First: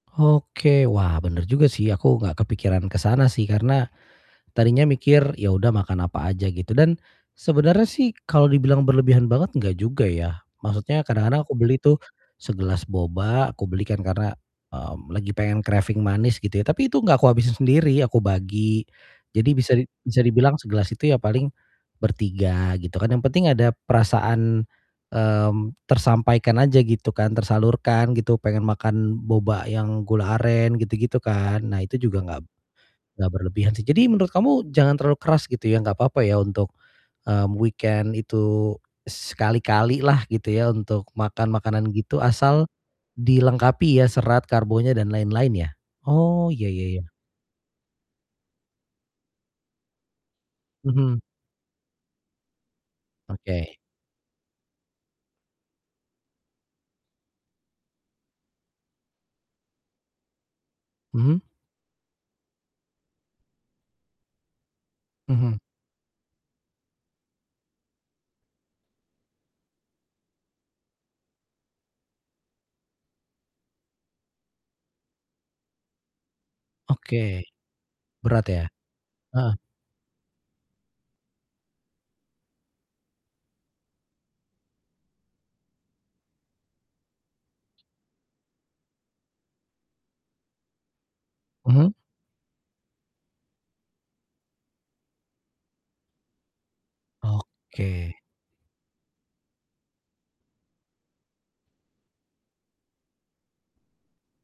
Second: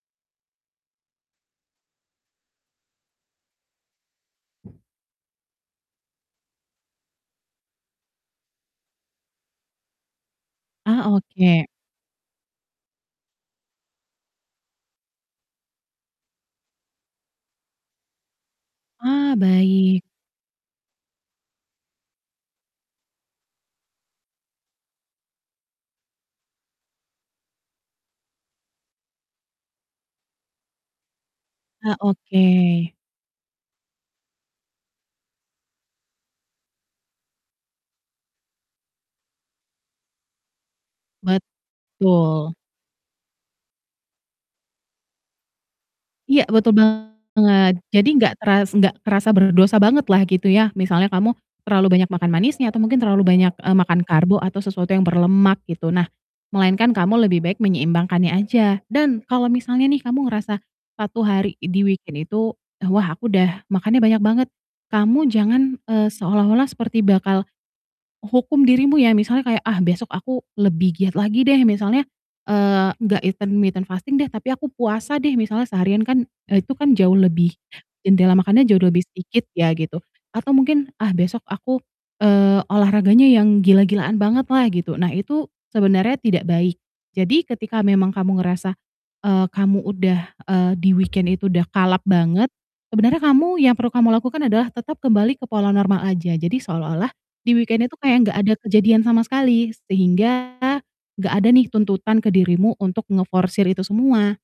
Oke, wah bener juga sih aku gak kepikiran ke sana sih, karena tadinya mikir ya udah makan apa aja gitu dan sebenernya sih kalau dibilang berlebihan banget, gak juga ya, maksudnya Ah, kadang-kadang aku oke. beli tuh segelas boba, aku beli kan karena, mmm, lagi pengen craving manis gitu ya. Tapi itu gak kuhabisin sendiri, aku bagi. Ah, Jadi bisa di baik. bisa dibilang segelas itu ya paling bertiga gitu kan, yang penting ada perasaan, mmm, tersampaikan aja gitu kan, tersalurkan gitu pengen makan boba yang gula aren gitu gitu kan. Nah Ah, itu juga gak oke. gak berlebihan sih. Jadi menurut kamu jangan terlalu keras gitu ya, nggak papa ya untuk, mmm, weekend itu sekali-kali lah gitu ya, untuk makan makanan gitu Betul. asal dilengkapi ya, serat, karbonya dan lain-lain ya. Iya Oh, ya betul ya ya. banget, jadi gak teras gak terasa berdosa banget lah gitu ya, misalnya Mhm. kamu terlalu banyak makan manisnya atau mungkin terlalu banyak, eee, Oke. makan karbo atau sesuatu yang berlemak gitu. Nah, melainkan kamu lebih baik menyeimbangkannya aja dan kalau misalnya nih, kamu ngerasa 1 Mhm. hari di weekend itu, "Wah, aku udah makannya banyak banget," kamu Mhm. jangan, eee, seolah-olah seperti bakal u hukum dirimu ya, misalnya kayak, "Ah, besok aku lebih giat lagi deh misalnya, eee, gak intermitten fasting deh, tapi aku puasa deh misalnya seharian, kan, eee, itu kan jauh Oke, lebih jendela berat ya? makannya jauh lebih sedikit Heeh. ya" gitu, atau mungkin, "Ah, besok aku, eee, olahraganya yang gila-gilaan banget lah" gitu. Nah itu sebenarnya tidak baik, jadi ketika memang kamu ngerasa, eee, kamu udah, eee, di weekend itu udah Mhm. kalap banget, sebenarnya kamu yang perlu kamu lakukan adalah tetap kembali ke pola normal aja, jadi seolah-olah di weekend itu Oke. kayak gak ada kejadian sama sekali sehingga gak ada nih tuntutan ke dirimu untuk ngeforsir itu semua.